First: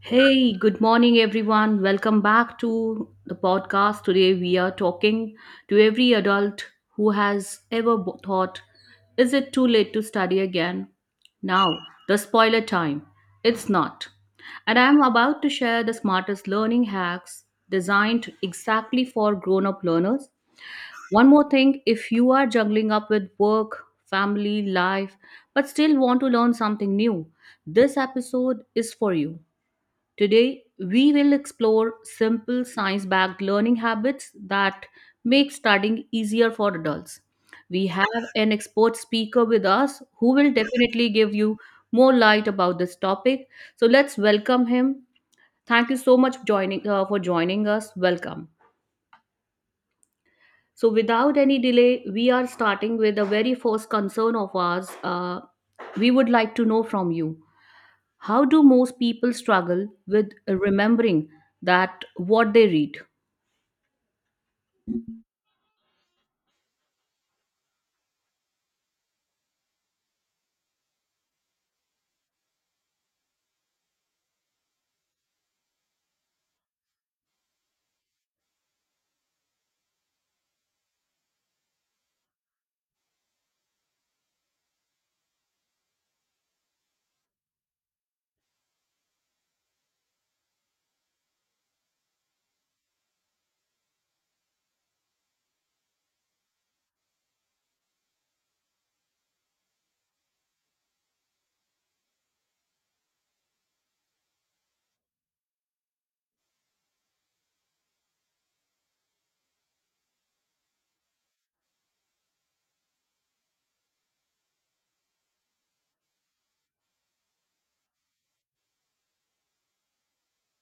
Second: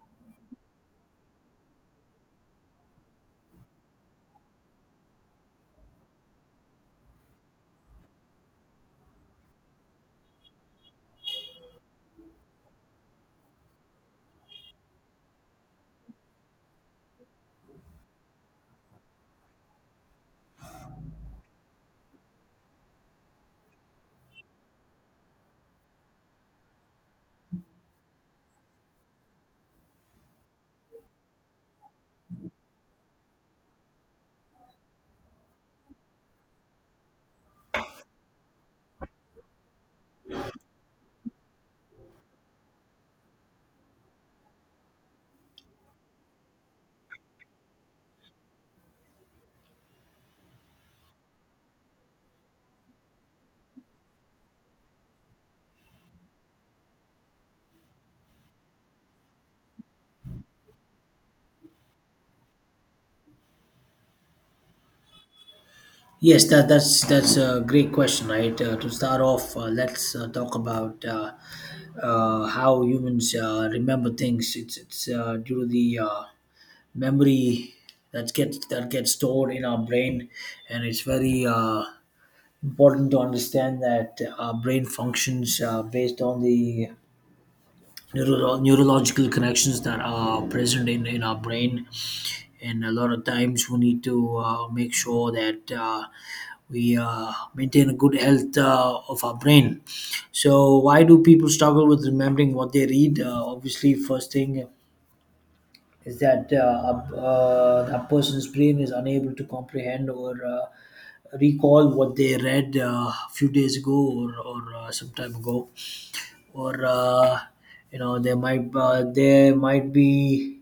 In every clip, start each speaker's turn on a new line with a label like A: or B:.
A: Hey, good morning, everyone. Welcome back to the podcast. Today, we are talking to every adult who has ever thought, is it too late to study again? Now, the spoiler time. It's not. And I'm about to share the smartest learning hacks designed exactly for grown up learners. One more thing, if you are juggling up with work, family, life, but still want to learn something new, this episode is for you. Today, we will explore simple science-backed learning habits that make studying easier for adults. We have an expert speaker with us who will definitely give you more light about this topic. So let's welcome him. Thank you so much for joining for joining us. Welcome. So without any delay, we are starting with the very first concern of ours. We would like to know from you. How do most people struggle with remembering that what they read?
B: That's a great question, right? To start off, let's talk about how humans remember things. It's due to the memory that gets stored in our brain, and it's very important to understand that our brain functions based on the neurological connections that are present in our brain. And a lot of times we need to make sure that we maintain a good health of our brain. So, why do people struggle with remembering what they read? Obviously, first thing is that that person's brain is unable to comprehend or recall what they read a few days ago or some time ago or you know there might be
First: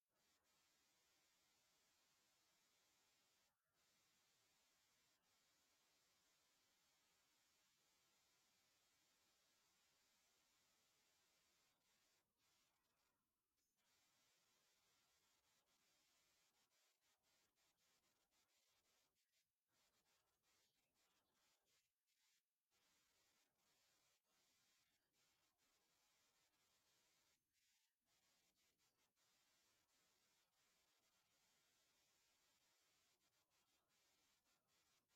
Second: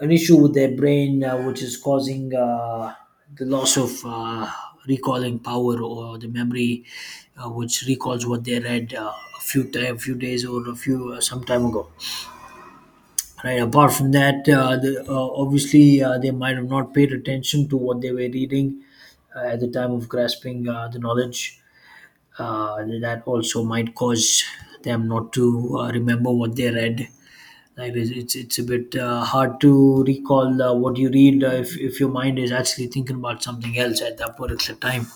B: an issue with their brain which is causing the loss of recalling power or the memory which recalls what they read a few time, few days or a few some time ago, right. Apart from that obviously they might have not paid attention to what they were reading at the time of grasping the knowledge. Uh, that also might cause them not to remember what they read. Right, it's a bit hard to recall what you read if your mind is actually thinking about something else at that particular time.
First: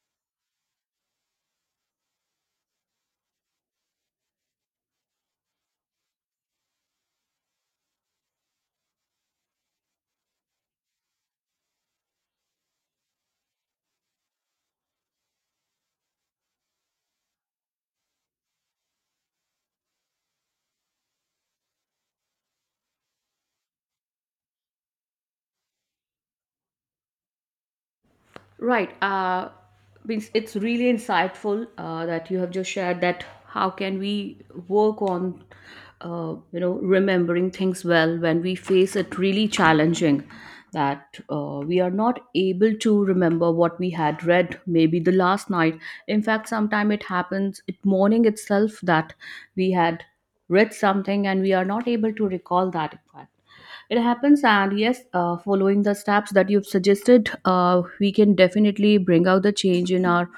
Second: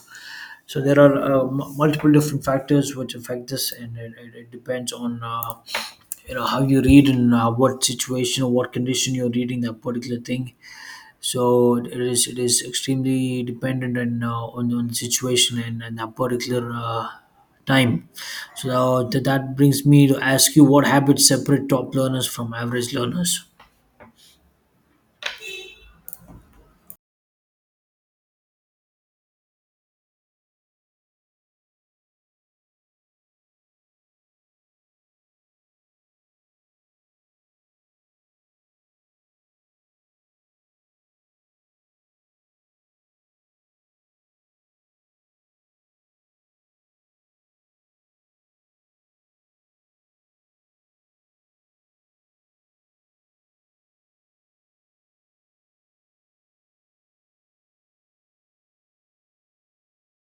B: So there are multiple different factors which affect this, and it depends on you know how you read and what situation or what condition you're reading that particular thing. So it is extremely dependent on on the situation and that particular time. So th- that brings me to ask you, what habits separate top learners from average learners?
A: Right. Means it's really insightful that you have just shared, that how can we work on, remembering things well when we face it really challenging, that we are not able to remember what we had read maybe the last night. In fact, sometime it happens it morning itself that we had read something and we are not able to recall that fact. It happens, and yes, following the steps that you've suggested, we can definitely bring out the change in our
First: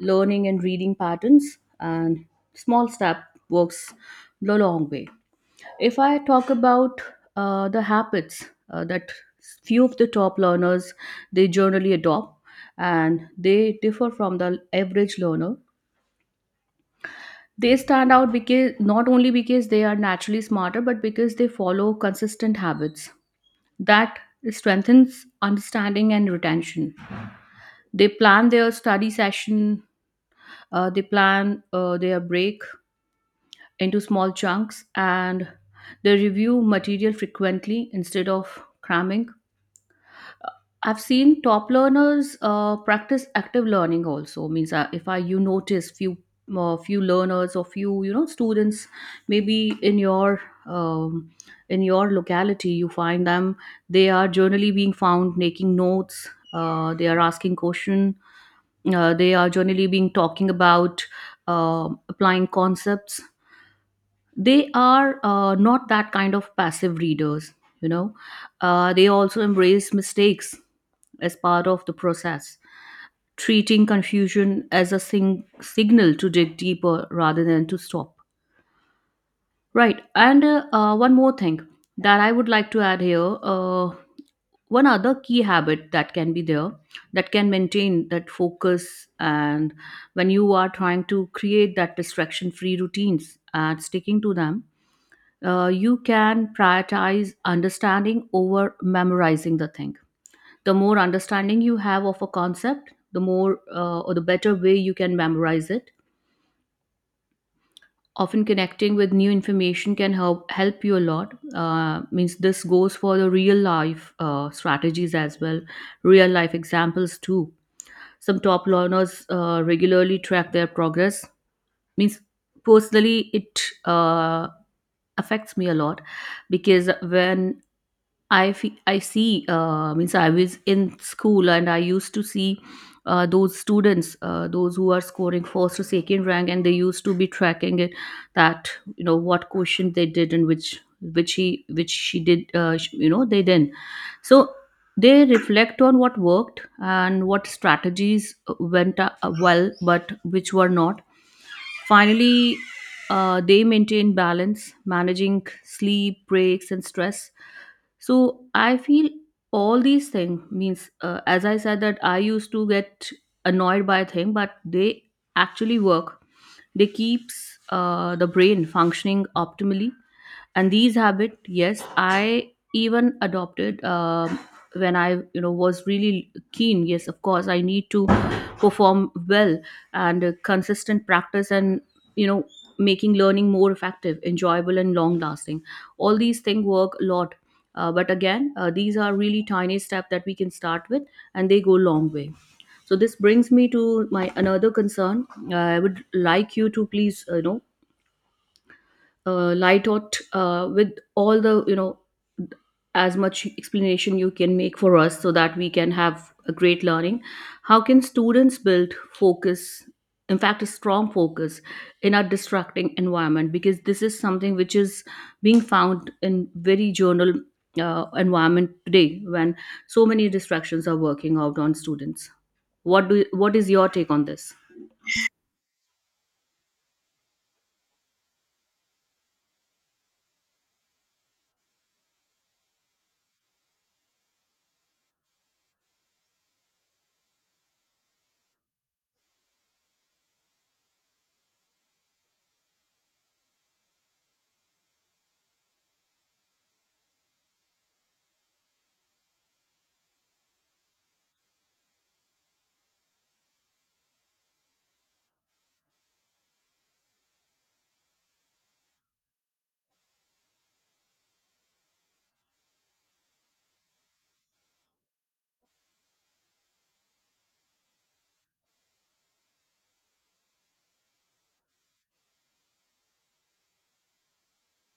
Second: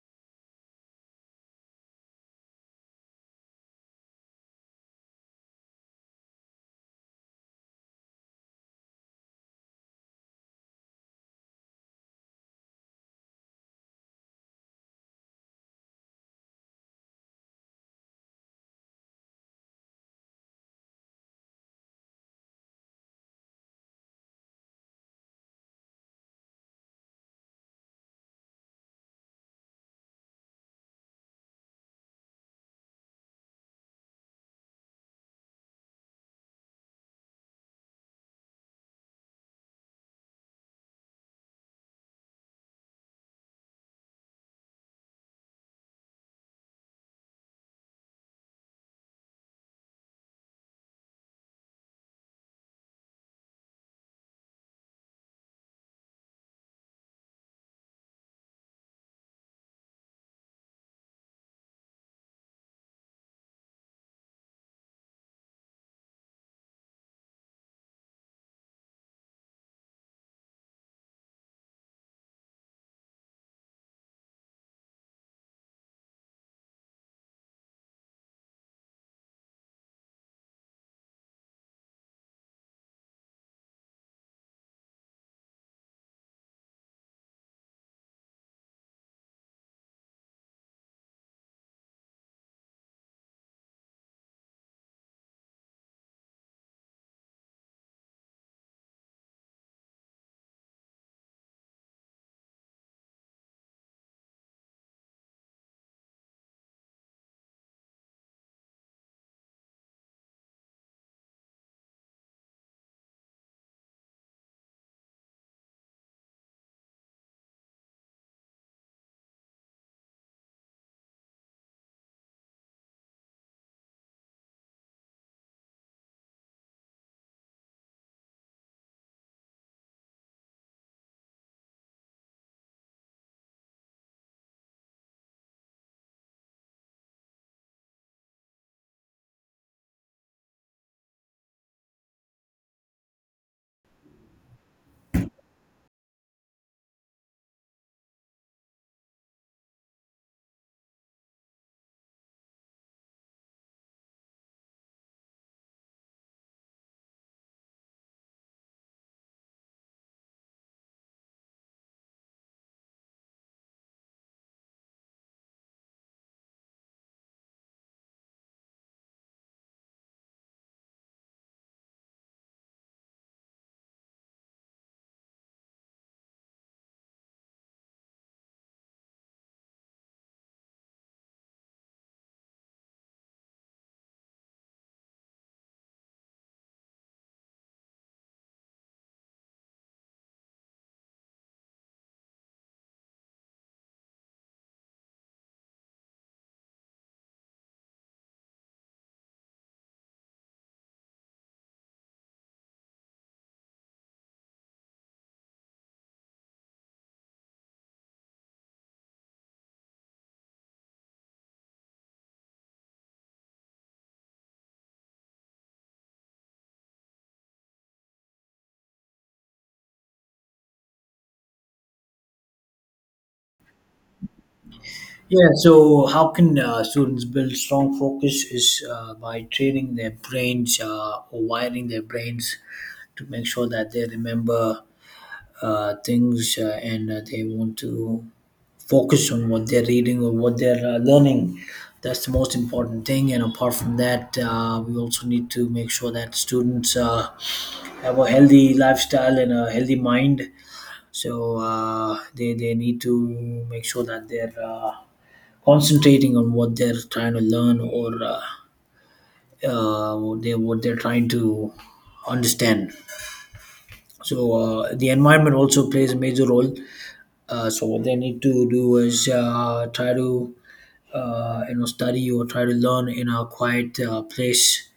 A: learning and reading patterns. And small step works the long way. If I talk about the habits that few of the top learners they generally adopt, and they differ from the average learner, they stand out because not only because they are naturally smarter, but because they follow consistent habits that strengthens understanding and retention. They plan their study session. They plan their break into small chunks, and they review material frequently instead of cramming. I've seen top learners practice active learning also. Means if I you notice few few learners or few, you know, students maybe um, in your locality, you find them they are generally being found making notes. They are asking question. They are generally being talking about applying concepts. They are not that kind of passive readers, you know. They also embrace mistakes as part of the process, treating confusion as a signal to dig deeper rather than to stop. Right, and one more thing that I would like to add here, one other key habit that can be there, that can maintain that focus. And when you are trying to create that distraction free routines and sticking to them, you can prioritize understanding over memorizing the thing. The more understanding you have of a concept, the more or the better way you can memorize it. Often connecting with new information can help you a lot. Means this goes for the real life strategies as well, real life examples too. Some top learners regularly track their progress. Means personally, it affects me a lot because when I see. Means I was in school and I used to see those students, those who are scoring first or second rank, and they used to be tracking it, that you know what question they did and which he which she did. You know they did. So they reflect on what worked and what strategies went well, but which were not. Finally, they maintain balance, managing sleep, breaks, and stress. So I feel all these things means, as I said, that I used to get annoyed by a thing, but they actually work. They keeps the brain functioning optimally, and these habit, yes, I even adopted, when I, you know, was really keen. Yes, of course, I need to perform well, and consistent practice and, you know, making learning more effective, enjoyable and long lasting, all these things work a lot. But again, these are really tiny steps that we can start with, and they go long way. So this brings me to my another concern. I would like you to please, light out with all the, you know, as much explanation you can make for us so that we can have a great learning. How can students build focus, in fact a strong focus, in a distracting environment, because this is something which is being found in very journal environment today, when so many distractions are working out on students. What do what is your take on this?
B: Yeah, so how can students build strong focus is by training their brains or wiring their brains to make sure that they remember things and they want to focus on what they're reading or what they're learning. That's the most important thing. And apart from that, we also need to make sure that students have a healthy lifestyle and a healthy mind. So they need to make sure that they're concentrating on what they're trying to learn or what they're trying to understand. So the environment also plays a major role. So what they need to do is try to you know study or try to learn in a quiet place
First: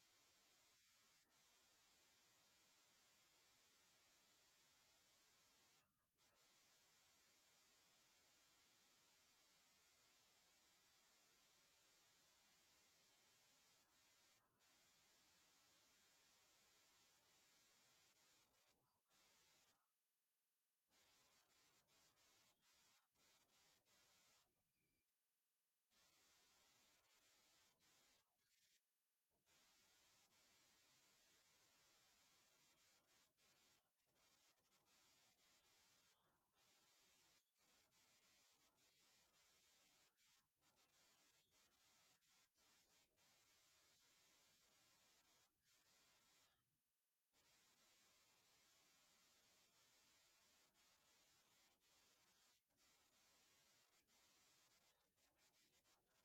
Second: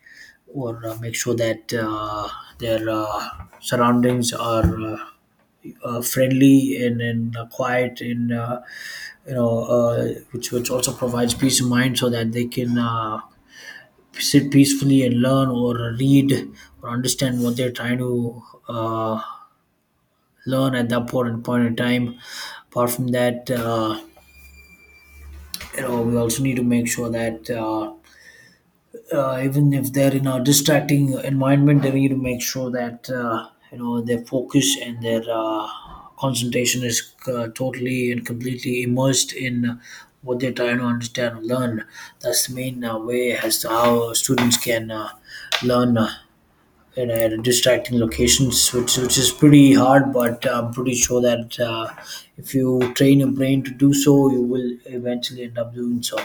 B: or make sure that their surroundings are friendly and quiet and you know which also provides peace of mind so that they can sit peacefully and learn or read or understand what they're trying to uh, learn at that point in time. Apart from that you know we also need to make sure that even if they're in a distracting environment, they need to make sure that you know their focus and their concentration is totally and completely immersed in what they're trying to understand and learn. That's the main way as to how students can learn in distracting locations, which is pretty hard, but I'm pretty sure that if you train your brain to do so, you will eventually end up doing so.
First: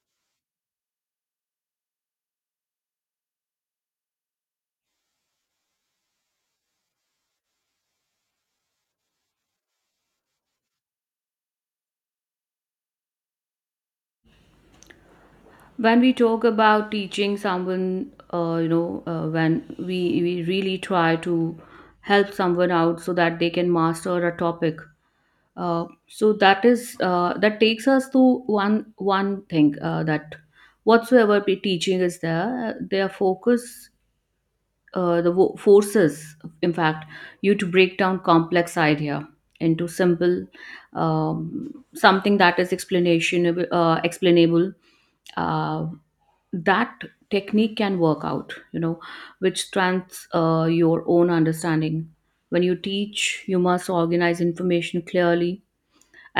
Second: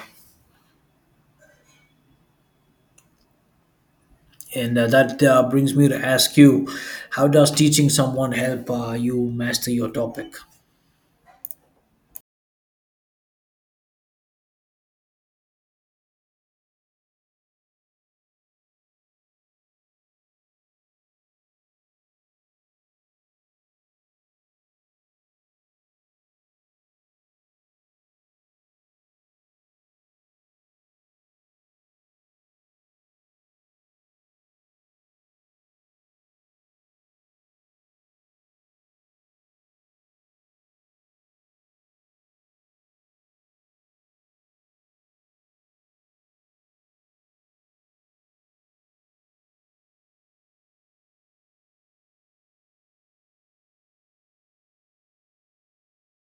B: And that brings me to ask you, how does teaching someone help you master your topic?
A: When we talk about teaching someone, when we really try to help someone out so that they can master a topic, so that is that takes us to one thing, that whatsoever the teaching is there, their focus, forces, in fact, you to break down complex idea into simple, something that is explanation explainable, uh, that technique can work out, you know, which strengthens your own understanding. When you teach, you must organize information clearly.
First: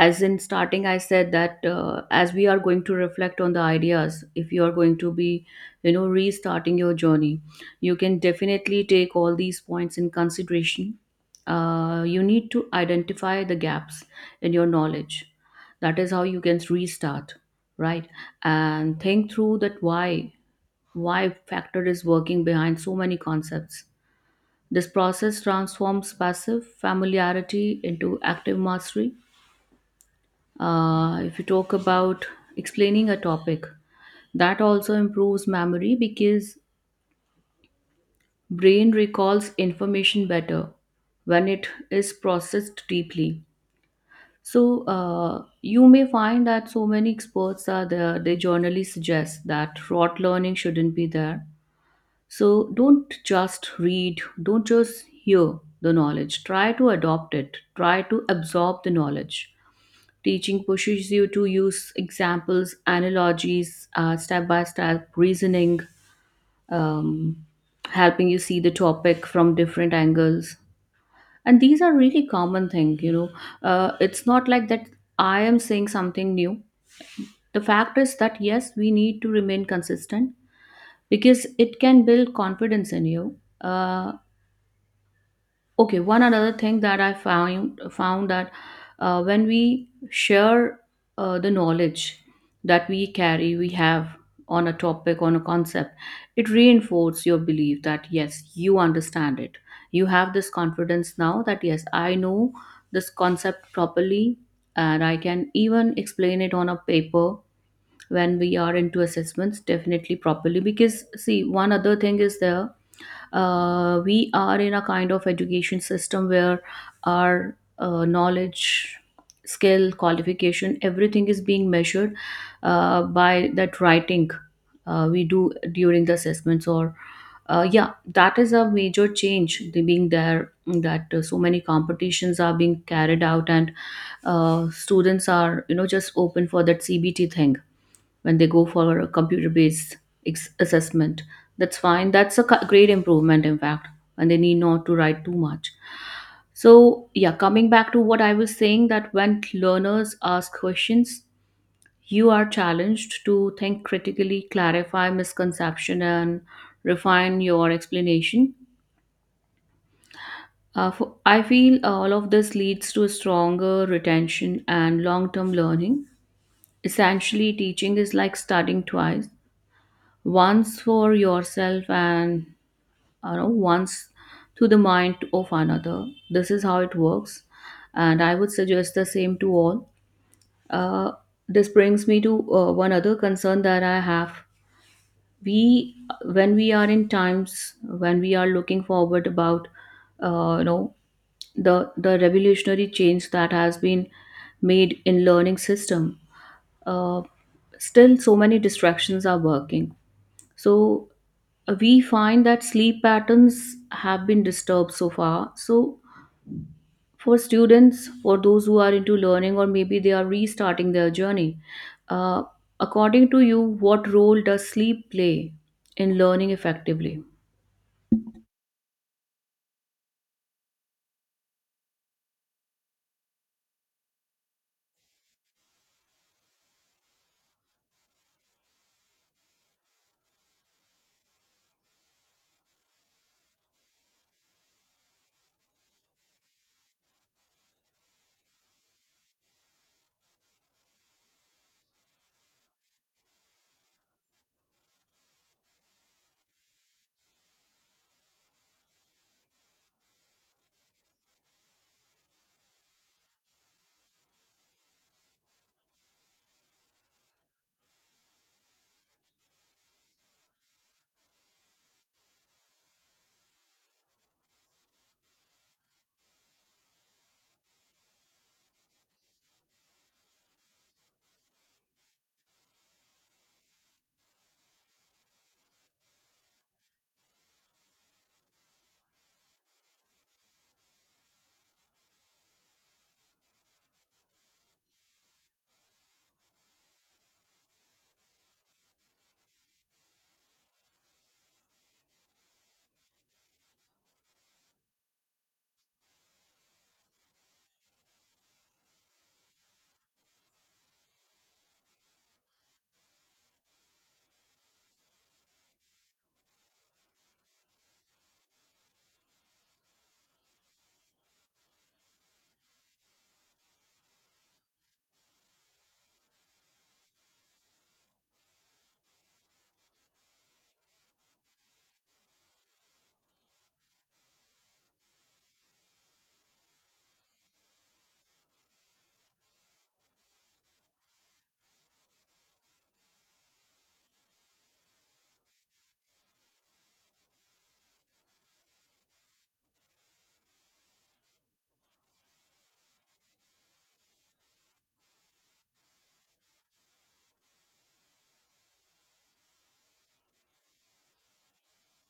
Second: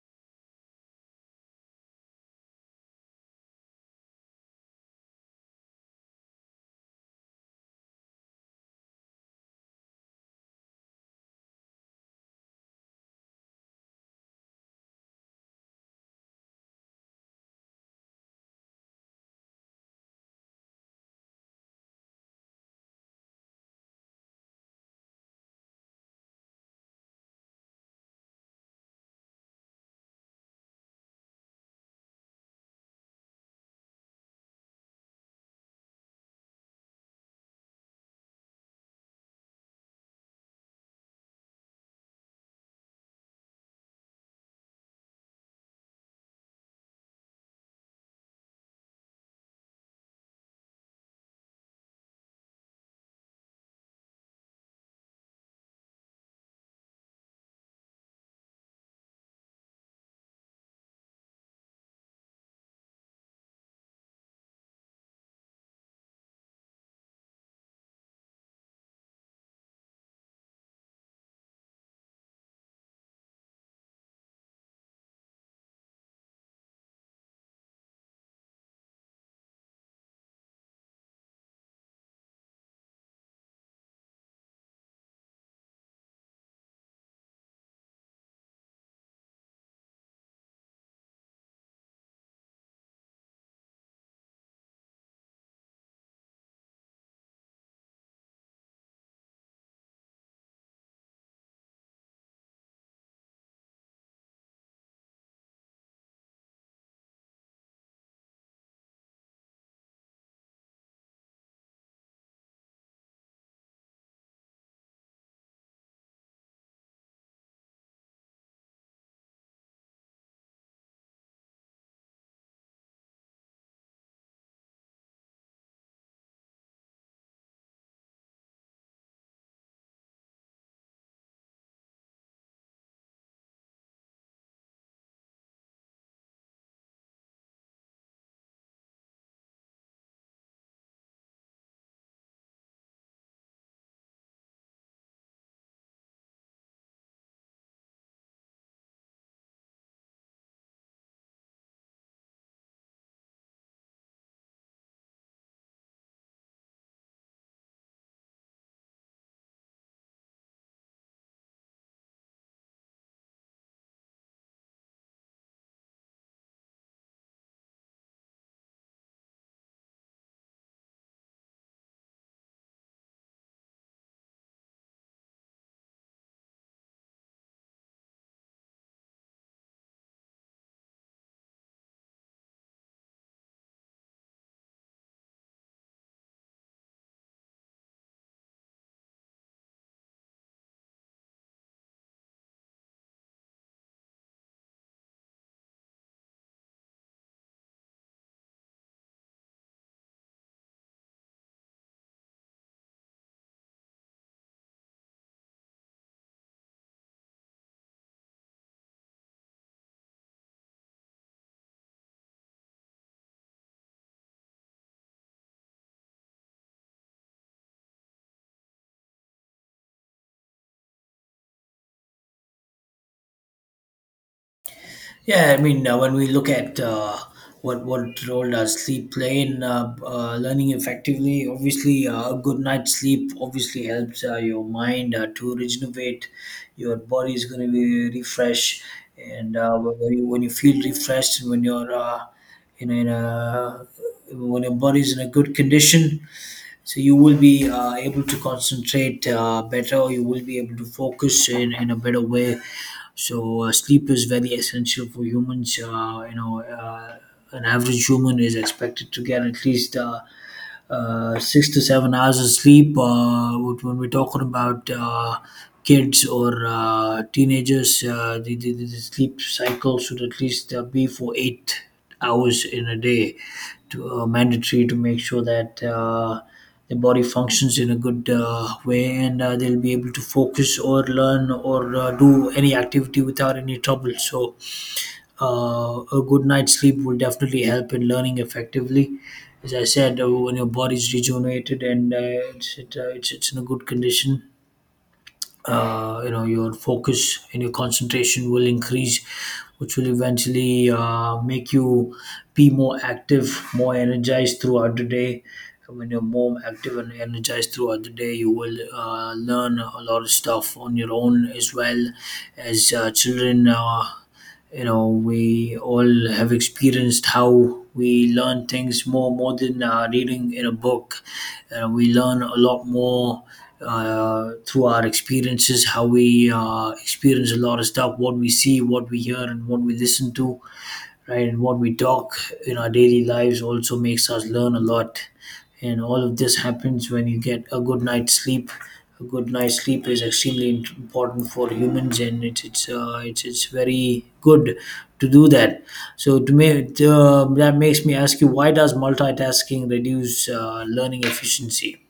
A: As in starting I said that, as we are going to reflect on the ideas, if you are going to be, you know, restarting your journey, you can definitely take all these points in consideration. You need to identify the gaps in your knowledge. That is how you can restart, right? And think through that why factor is working behind so many concepts. This process transforms passive familiarity into active mastery. If you talk about explaining a topic, that also improves memory because brain recalls information better when it is processed deeply. So you may find that so many experts are there. They generally suggest that rote learning shouldn't be there. So don't just read, don't just hear the knowledge. Try to adopt it, try to absorb the knowledge. Teaching pushes you to use examples, analogies, step by step reasoning, um, helping you see the topic from different angles. And these are really common thing, you know. It's not like that I am saying something new. The fact is that, yes, we need to remain consistent because it can build confidence in you. Uh, okay, one another thing that I found that when we share the knowledge that we carry, we have, on a topic, on a concept, it reinforces your belief that yes, you understand it. You have this confidence now that yes, I know this concept properly, and I can even explain it on a paper when we are into assessments definitely properly, because see, one other thing is there, we are in a kind of education system where our knowledge, skill, qualification, everything is being measured by that writing we do during the assessments. Or yeah, that is a major change the being there, that so many competitions are being carried out, and students are, you know, just open for that CBT thing when they go for a computer-based assessment. That's fine. That's a great improvement, in fact, and they need not to write too much. So, yeah, coming back to what I was saying, that when learners ask questions, you are challenged to think critically, clarify misconception, and refine your explanation. I feel all of this leads to a stronger retention and long term learning. Essentially, teaching is like studying twice, once for yourself and, you know, once to the mind of another. This is how it works, and I would suggest the same to all. uh, this brings me to one other concern that I have. We When we are in times, when we are looking forward about, uh, you know the revolutionary change that has been made in learning system, uh, still so many distractions are working. So we find that sleep patterns have been disturbed so far. So for students, for those who are into learning or maybe they are restarting their journey, uh, according to you, what role does sleep play in learning effectively?
B: Yeah, I mean, when we look at what role does sleep play in learning effectively, obviously a good night's sleep obviously helps your mind to regenerate. Your body is going to be refreshed, and when you feel refreshed and when you're you know in a when your body's in a good condition, so you will be able to concentrate better, you will be able to focus in a better way. So sleep is very essential for humans you know an average human is expected to get at least 6 to 7 hours of sleep. But when we're talking about kids or teenagers, the sleep cycle should at least be for 8 hours in a day to mandatory to make sure that the body functions in a good way and they'll be able to focus or learn or do any activity without any trouble. So a good night's sleep will definitely help in learning effectively. As I said, when your body's rejuvenated and it's, it, it's in a good condition, you know your focus and your concentration will increase, which will eventually make you be more active, more energized throughout the day. And when you're more active and energized throughout the day, you will learn a lot of stuff on your own as well as children. You know we all have experienced how we learn things more than reading in a book, we learn a lot more through our experiences, how we experience a lot of stuff, what we see, what we hear and what we listen to, right, and what we talk in our daily lives also makes us learn a lot, and all of this happens when you get a good night's sleep. A good night's sleep is extremely important for humans, and it's very good to do that. So to me, that makes me ask you, why does multitasking reduce learning efficiency?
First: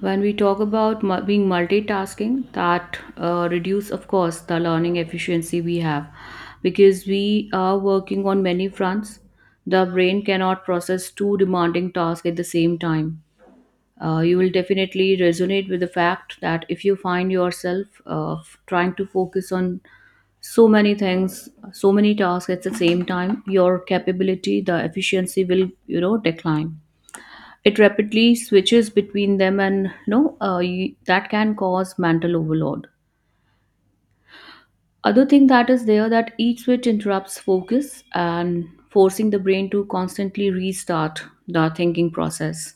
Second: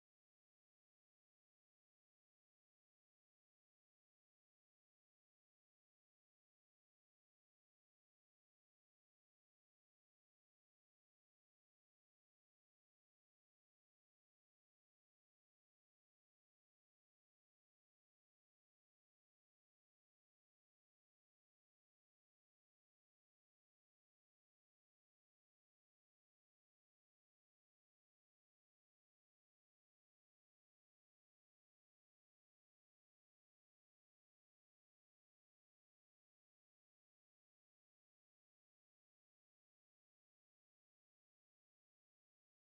A: When we talk about being multitasking, that reduce, of course, the learning efficiency we have because we are working on many fronts. The brain cannot process two demanding tasks at the same time. You will definitely resonate with the fact that if you find yourself trying to focus on so many things, so many tasks at the same time, your capability, the efficiency will, you know, decline. It rapidly switches between them, and that can cause mental overload. Other thing that is there, that each switch interrupts focus and forcing the brain to constantly restart the thinking process,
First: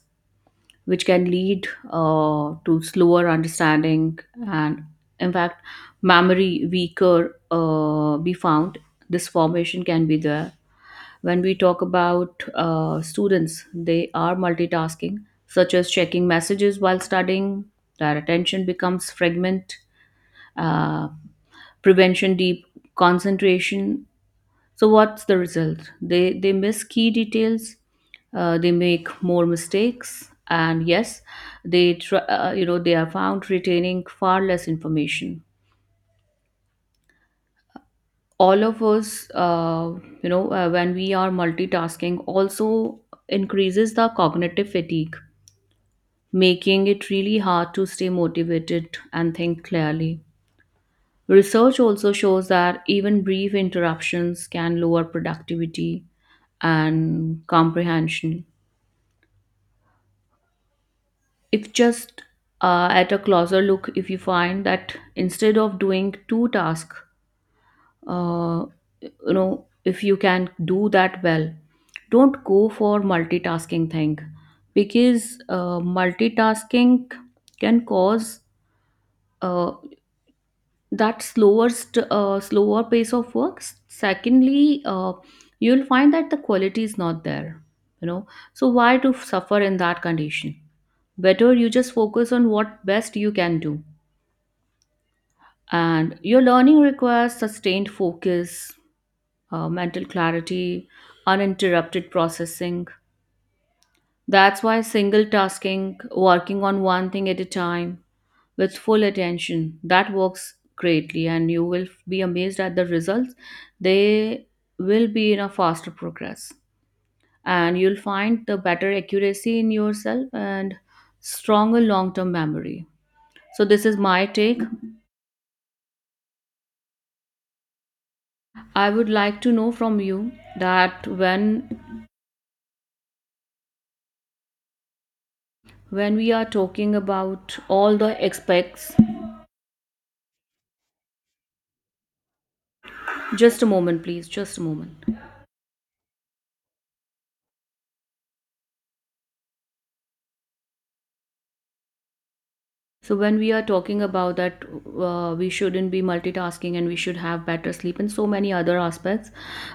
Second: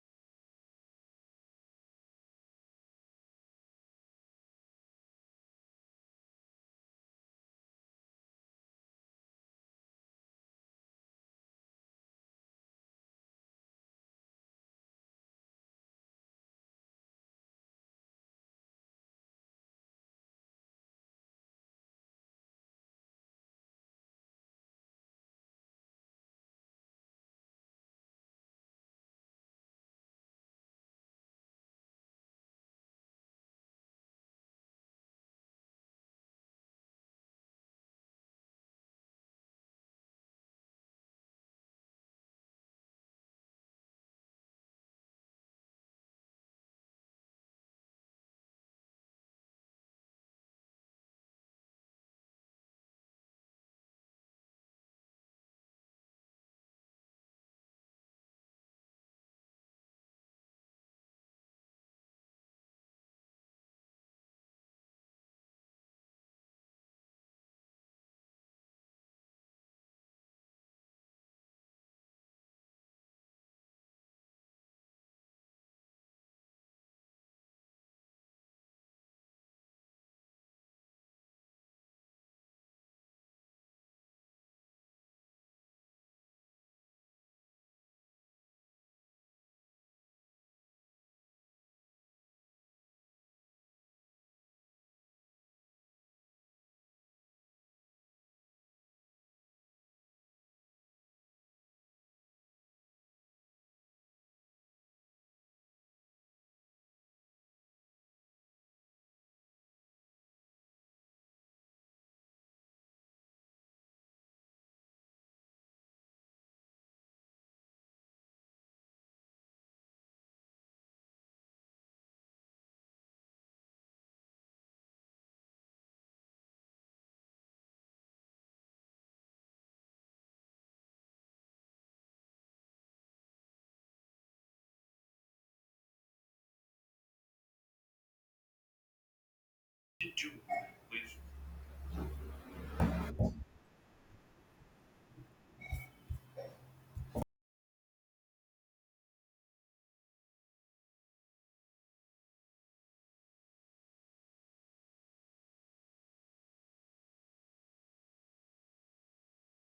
A: which can lead to slower understanding and, in fact, memory weaker be found. This formation can be there. When we talk about students, they are multitasking, such as checking messages while studying. Their attention becomes fragment, uh, prevention deep concentration. So what's the result? They miss key details, they make more mistakes, and yes, they try, they are found retaining far less information. All of us, when we are multitasking, also increases the cognitive fatigue, making it really hard to stay motivated and think clearly. Research also shows that even brief interruptions can lower productivity and comprehension. If just at a closer look, if you find that instead of doing two tasks, uh, if you can do that well, don't go for multitasking thing, because multitasking can cause uh, that slower pace of work. Secondly, you'll find that the quality is not there you know so why to suffer in that condition? Better you just focus on what best you can do. And your learning requires sustained focus, mental clarity, uninterrupted processing. That's why single tasking, working on one thing at a time with full attention, that works greatly. And you will be amazed at the results. They will be in a faster progress. And you'll find the better accuracy in yourself and stronger long term memory. So, this is my take. I would like to know from you that when we are talking about all the aspects, just a moment please, just a moment. So when we are talking about that, we shouldn't be multitasking and we should have better sleep and so many other aspects.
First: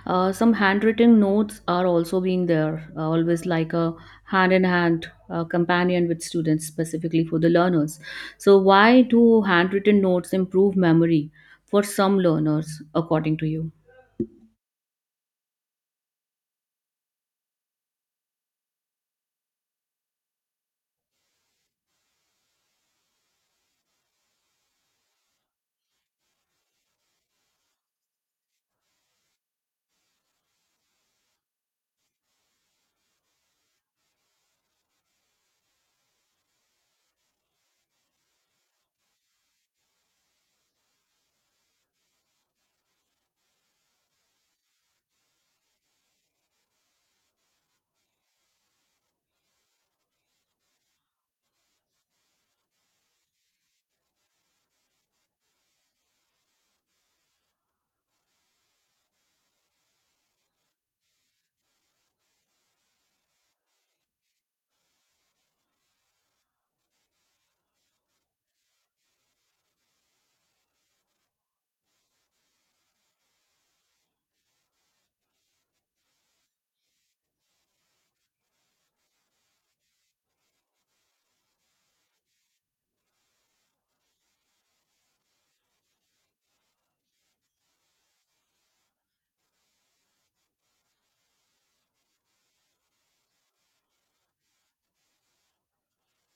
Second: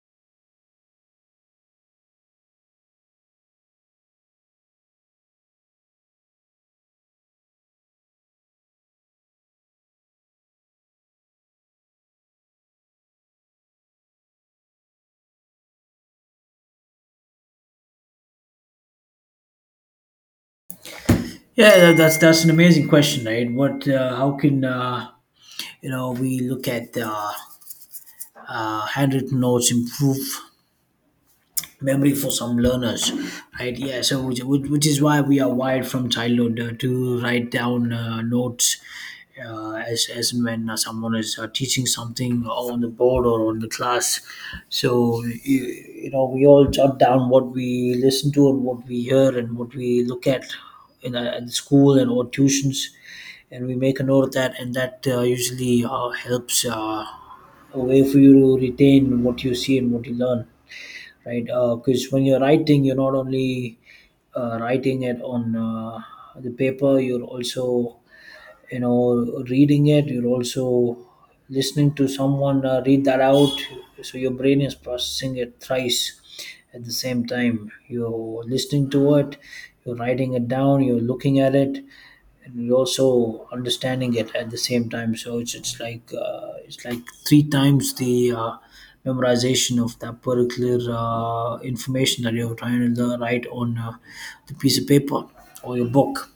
A: Some handwritten notes are also being there, always like a hand in hand companion with students, specifically for the learners. So why do handwritten notes improve memory for some learners, according to you?
B: Yeah, that's an amazing question, right? What, how can you know we look at handwritten notes improve memory for some learners, right? Yeah, so which is why we are wired from childhood to write down notes as and when someone is teaching something on the board or on the class. so you, you know we all jot down what we listen to and what we hear and what we look at in school and or tuitions, and we make a note of that, and that usually helps a way for you to retain what you see and what you learn, right? Because when you're writing, you're not only writing it on the paper, you're also, you know, reading it. You're also listening to someone read that out. So your brain is processing it thrice at the same time. You're listening to it, you're writing it down, you're looking at it, and we're also understanding it at the same time. So it's it's like three times the memorization of that particular information that you're trying to learn, write on the piece of paper or your book,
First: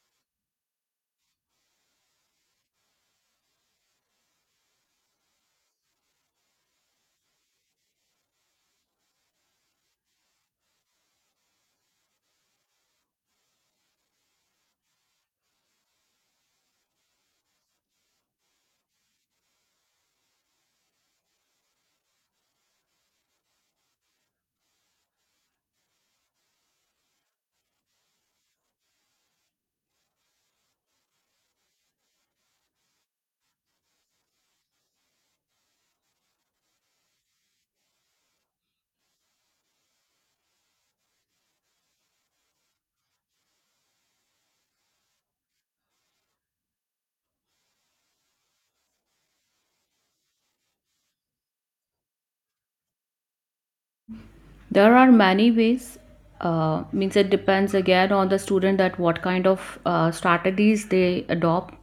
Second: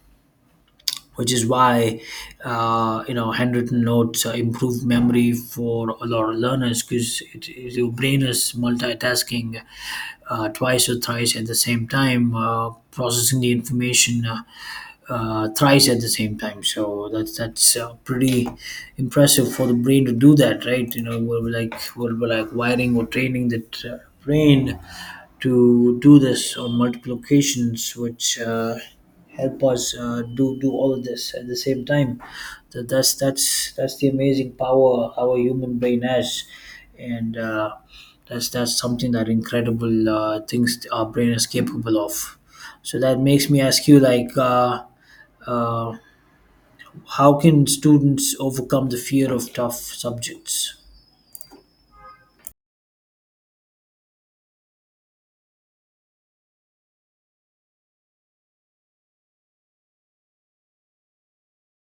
B: which is why you know handwritten notes improve memory for a lot of learners, because your brain is multitasking twice or thrice at the same time, processing the information thrice at the same time. So that's pretty impressive for the brain to do that, right? You know, we're like wiring or training that brain to do this on multiple occasions, which help us do all of this at the same time. That's that's the amazing power our human brain has, and that's something that incredible things our brain is capable of. So that makes me ask you, like, uh, how can students overcome the fear of tough subjects?
A: There are many ways. Means it depends again on the student that what kind of strategies they adopt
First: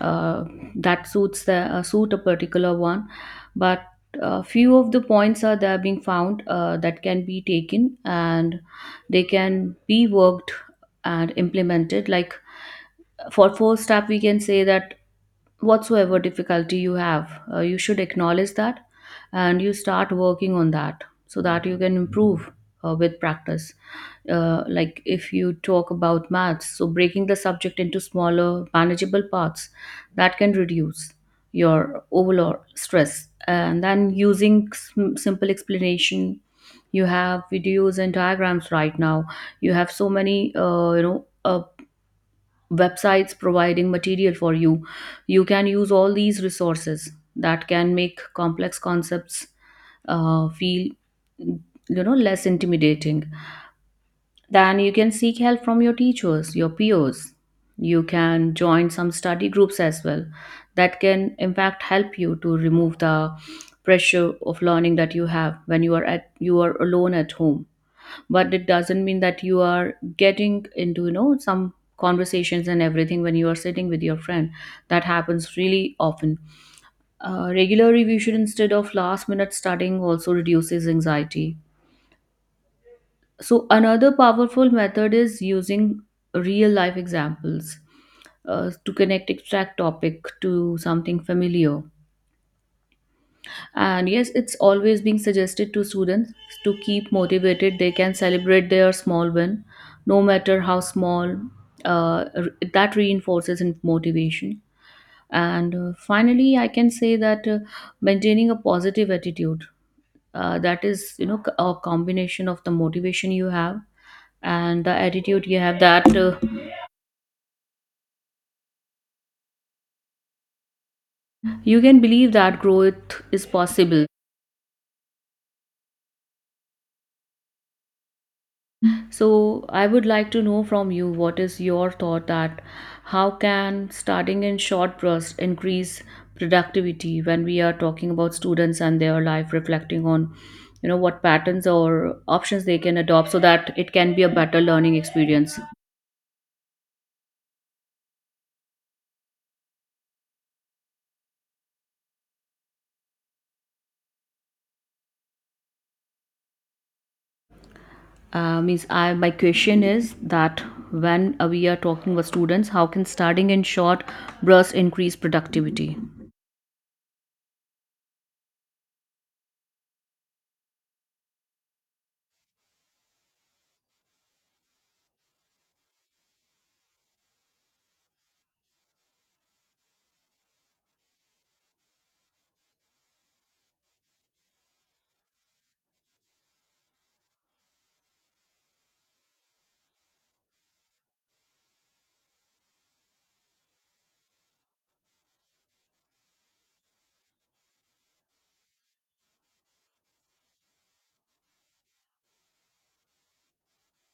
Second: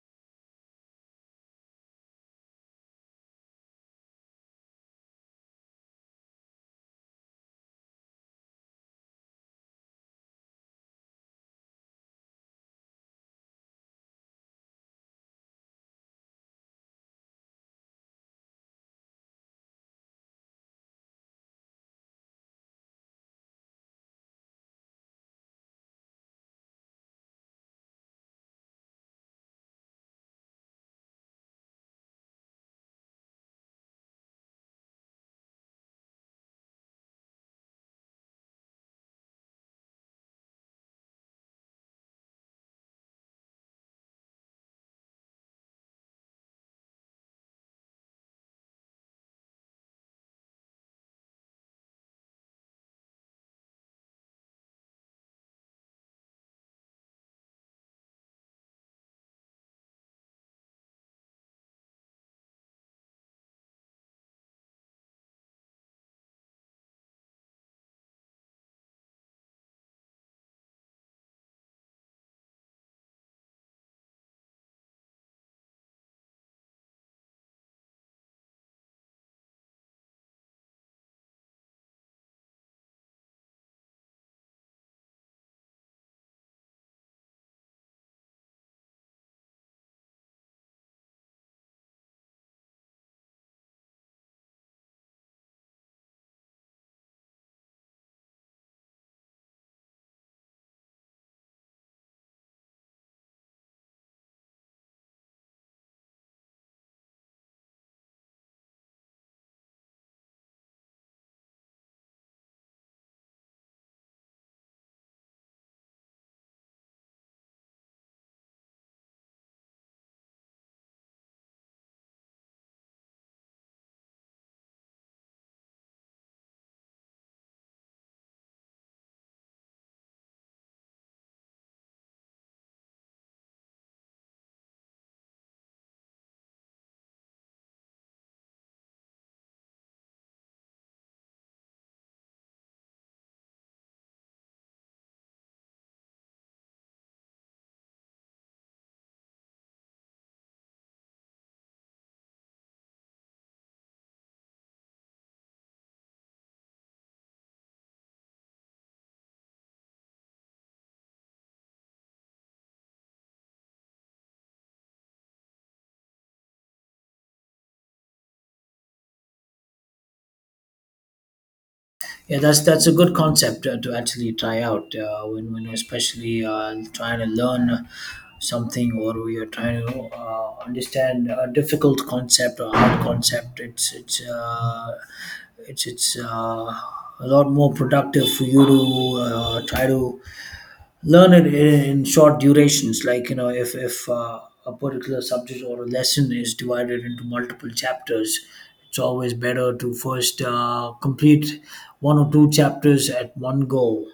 A: uh, that suit a particular one. But few of the points are there being found that can be taken and they can be worked and implemented. Like, for first step we can say that whatsoever difficulty you have, you should acknowledge that and you start working on that so that you can improve with practice. Like, if you talk about maths, so breaking the subject into smaller, manageable parts that can reduce your overall stress. And then using simple explanation, you have videos and diagrams right now. You have so many, websites providing material for you. You can use all these resources that can make complex concepts feel, you know, less intimidating. Then you can seek help from your teachers, your peers. You can join some study groups as well that can, in fact, help you to remove the pressure of learning that you have when you are at you are alone at home. But it doesn't mean that you are getting into, you know, some conversations and everything when you are sitting with your friend. That happens really often. Regular revision instead of last minute studying also reduces anxiety. So another powerful method is using real life examples to connect abstract topic to something familiar. And yes, it's always being suggested to students to keep motivated. They can celebrate their small win, no matter how small. That reinforces in motivation. And finally, I can say that, maintaining a positive attitude. That is, you know, a combination of the motivation you have and the attitude you have. That, you can believe that growth is possible. So I would like to know from you, what is your thought that how can starting in short bursts increase productivity when we are talking about students and their life, reflecting on, you know, what patterns or options they can adopt so that it can be a better learning experience. Means I my question is that when, we are talking with students, how can starting in short bursts increase productivity?
B: Yeah, that's a good concept to actually try out when especially trying to learn something or we are trying to understand a difficult concept or hard concept. It's it's it's uh, a lot more productive for you to try to learn it in short durations, like you know if a particular subject or a lesson is divided into multiple chapters, it's always better to first complete one or two chapters at one go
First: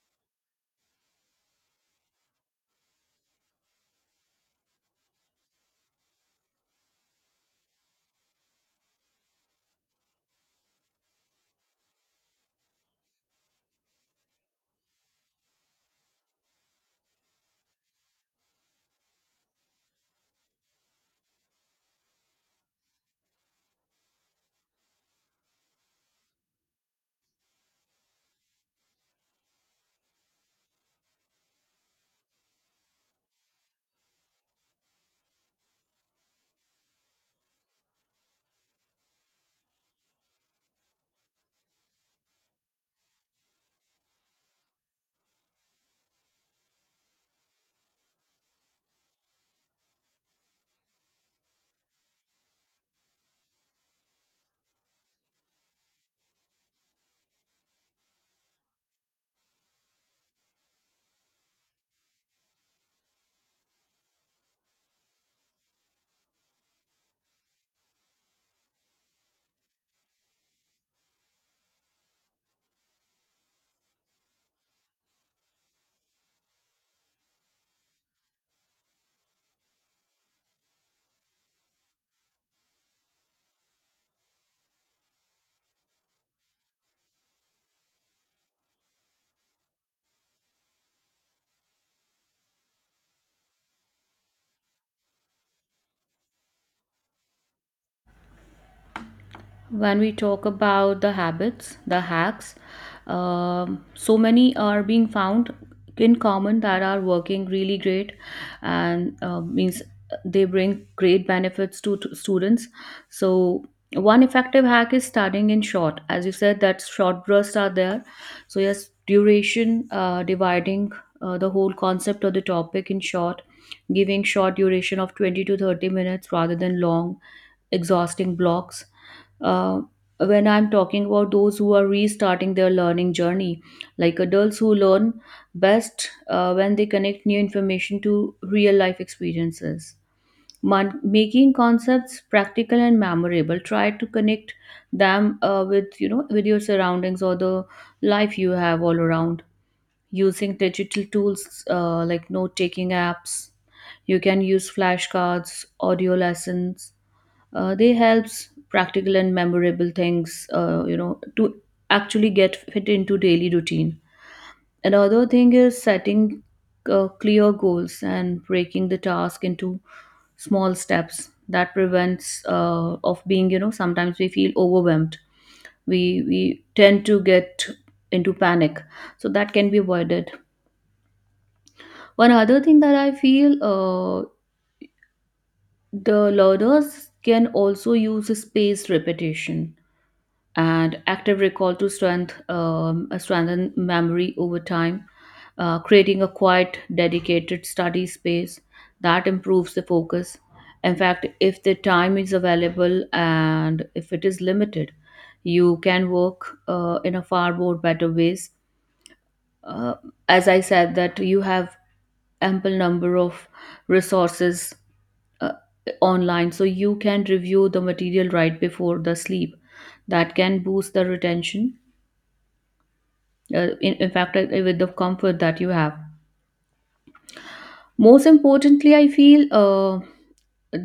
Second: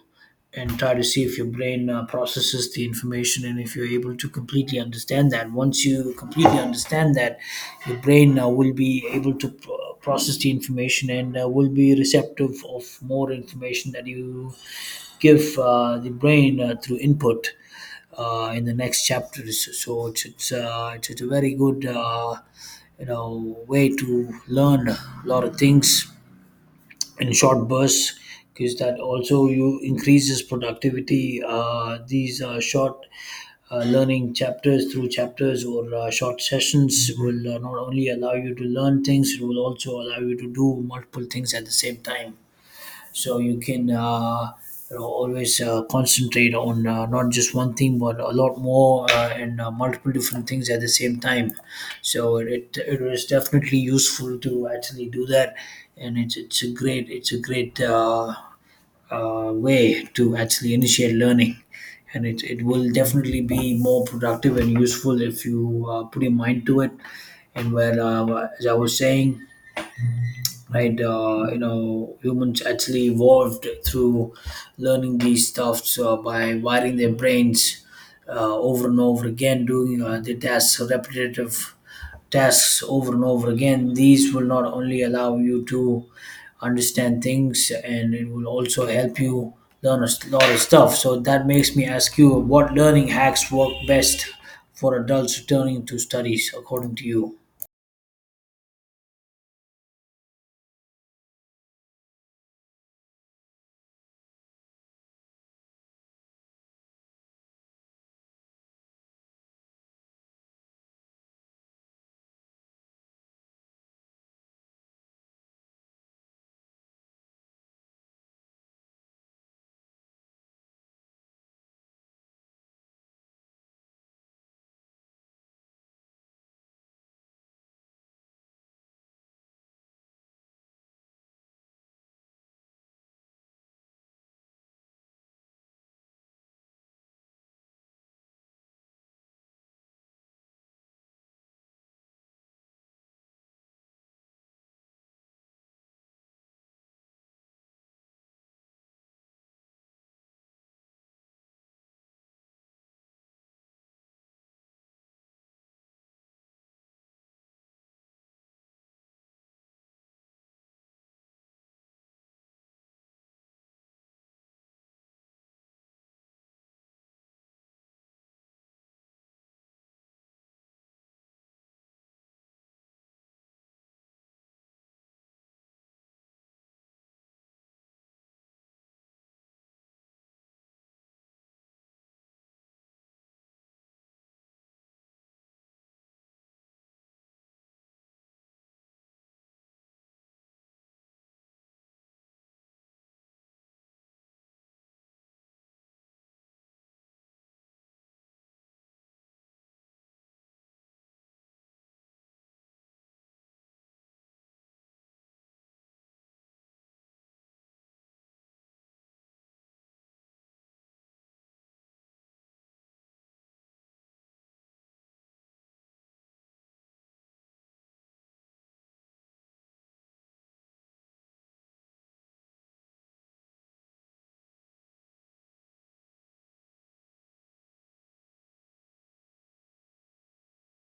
B: and try to see if your brain processes the information, and if you're able to completely understand that. Once you completely understand that, your brain will be able to process the information and will be receptive of more information that you give the brain through input in the next chapters. So it's it's a very good you know way to learn a lot of things in short bursts, because that also you increases productivity. These short learning chapters through chapters or short sessions will not only allow you to learn things, it will also allow you to do multiple things at the same time. So you can you know always concentrate on not just one thing but a lot more and multiple different things at the same time. So it was definitely useful to actually do that, and it's it's a great way to actually initiate learning, and it will definitely be more productive and useful if you put your mind to it. And where as I was saying, right, you know humans actually evolved through learning these stuffs by wiring their brains over and over again, doing the tasks repetitive tasks over and over again. These will not only allow you to understand things, and it will also help you learn a lot of stuff. So that makes me ask you, what learning hacks work best for adults returning to studies according to you all?
A: When we talk about the habits, the hacks, so many are being found in common that are working really great. And means they bring great benefits to students. So, one effective hack is studying in short. As you said, that short bursts are there. So, yes, duration, dividing the whole concept of the topic in short, giving short duration of 20 to 30 minutes rather than long exhausting blocks. Uh, when I'm talking about those who are restarting their learning journey, like adults, who learn best when they connect new information to real life experiences. Making concepts practical and memorable. Try to connect them with, you know, with your surroundings or the life you have all around. Using digital tools like note taking apps, you can use flashcards, audio lessons. They helps practical and memorable things to actually get fit into daily routine. Another thing is setting clear goals and breaking the task into small steps that prevents, of being, you know, sometimes we feel overwhelmed. We tend to get into panic, so that can be avoided. One other thing that I feel, the learners can also use spaced repetition and active recall to strengthen memory over time. Creating a quiet, dedicated study space that improves the focus. In fact, if the time is available and if it is limited, you can work in a far more better ways. Uh, as I said, that you have ample number of resources uh, online, so you can review the material right before the sleep. That can boost the retention, in fact, with the comfort that you have. Most importantly, I feel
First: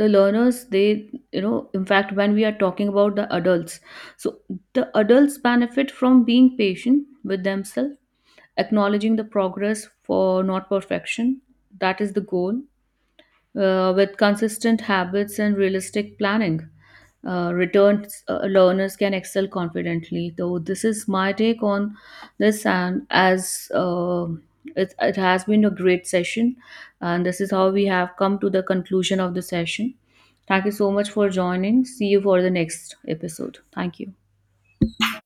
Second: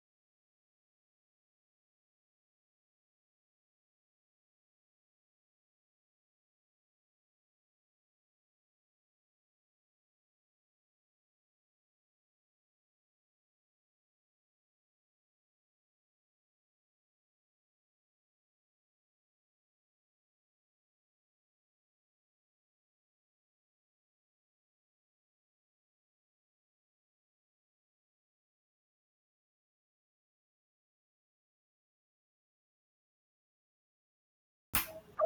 A: the learners, they, you know, in fact, when we are talking about the adults, so the adults benefit from being patient with themselves, acknowledging the progress, for not perfection that is the goal. With consistent habits and realistic planning, returned learners can excel confidently. So this is my take on this. And as it has been a great session, and this is how we have come to the conclusion of the session. Thank you so much for joining. See you for the next episode. Thank you.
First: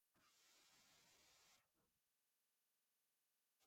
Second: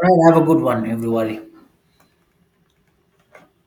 B: Right, have a good one, everybody.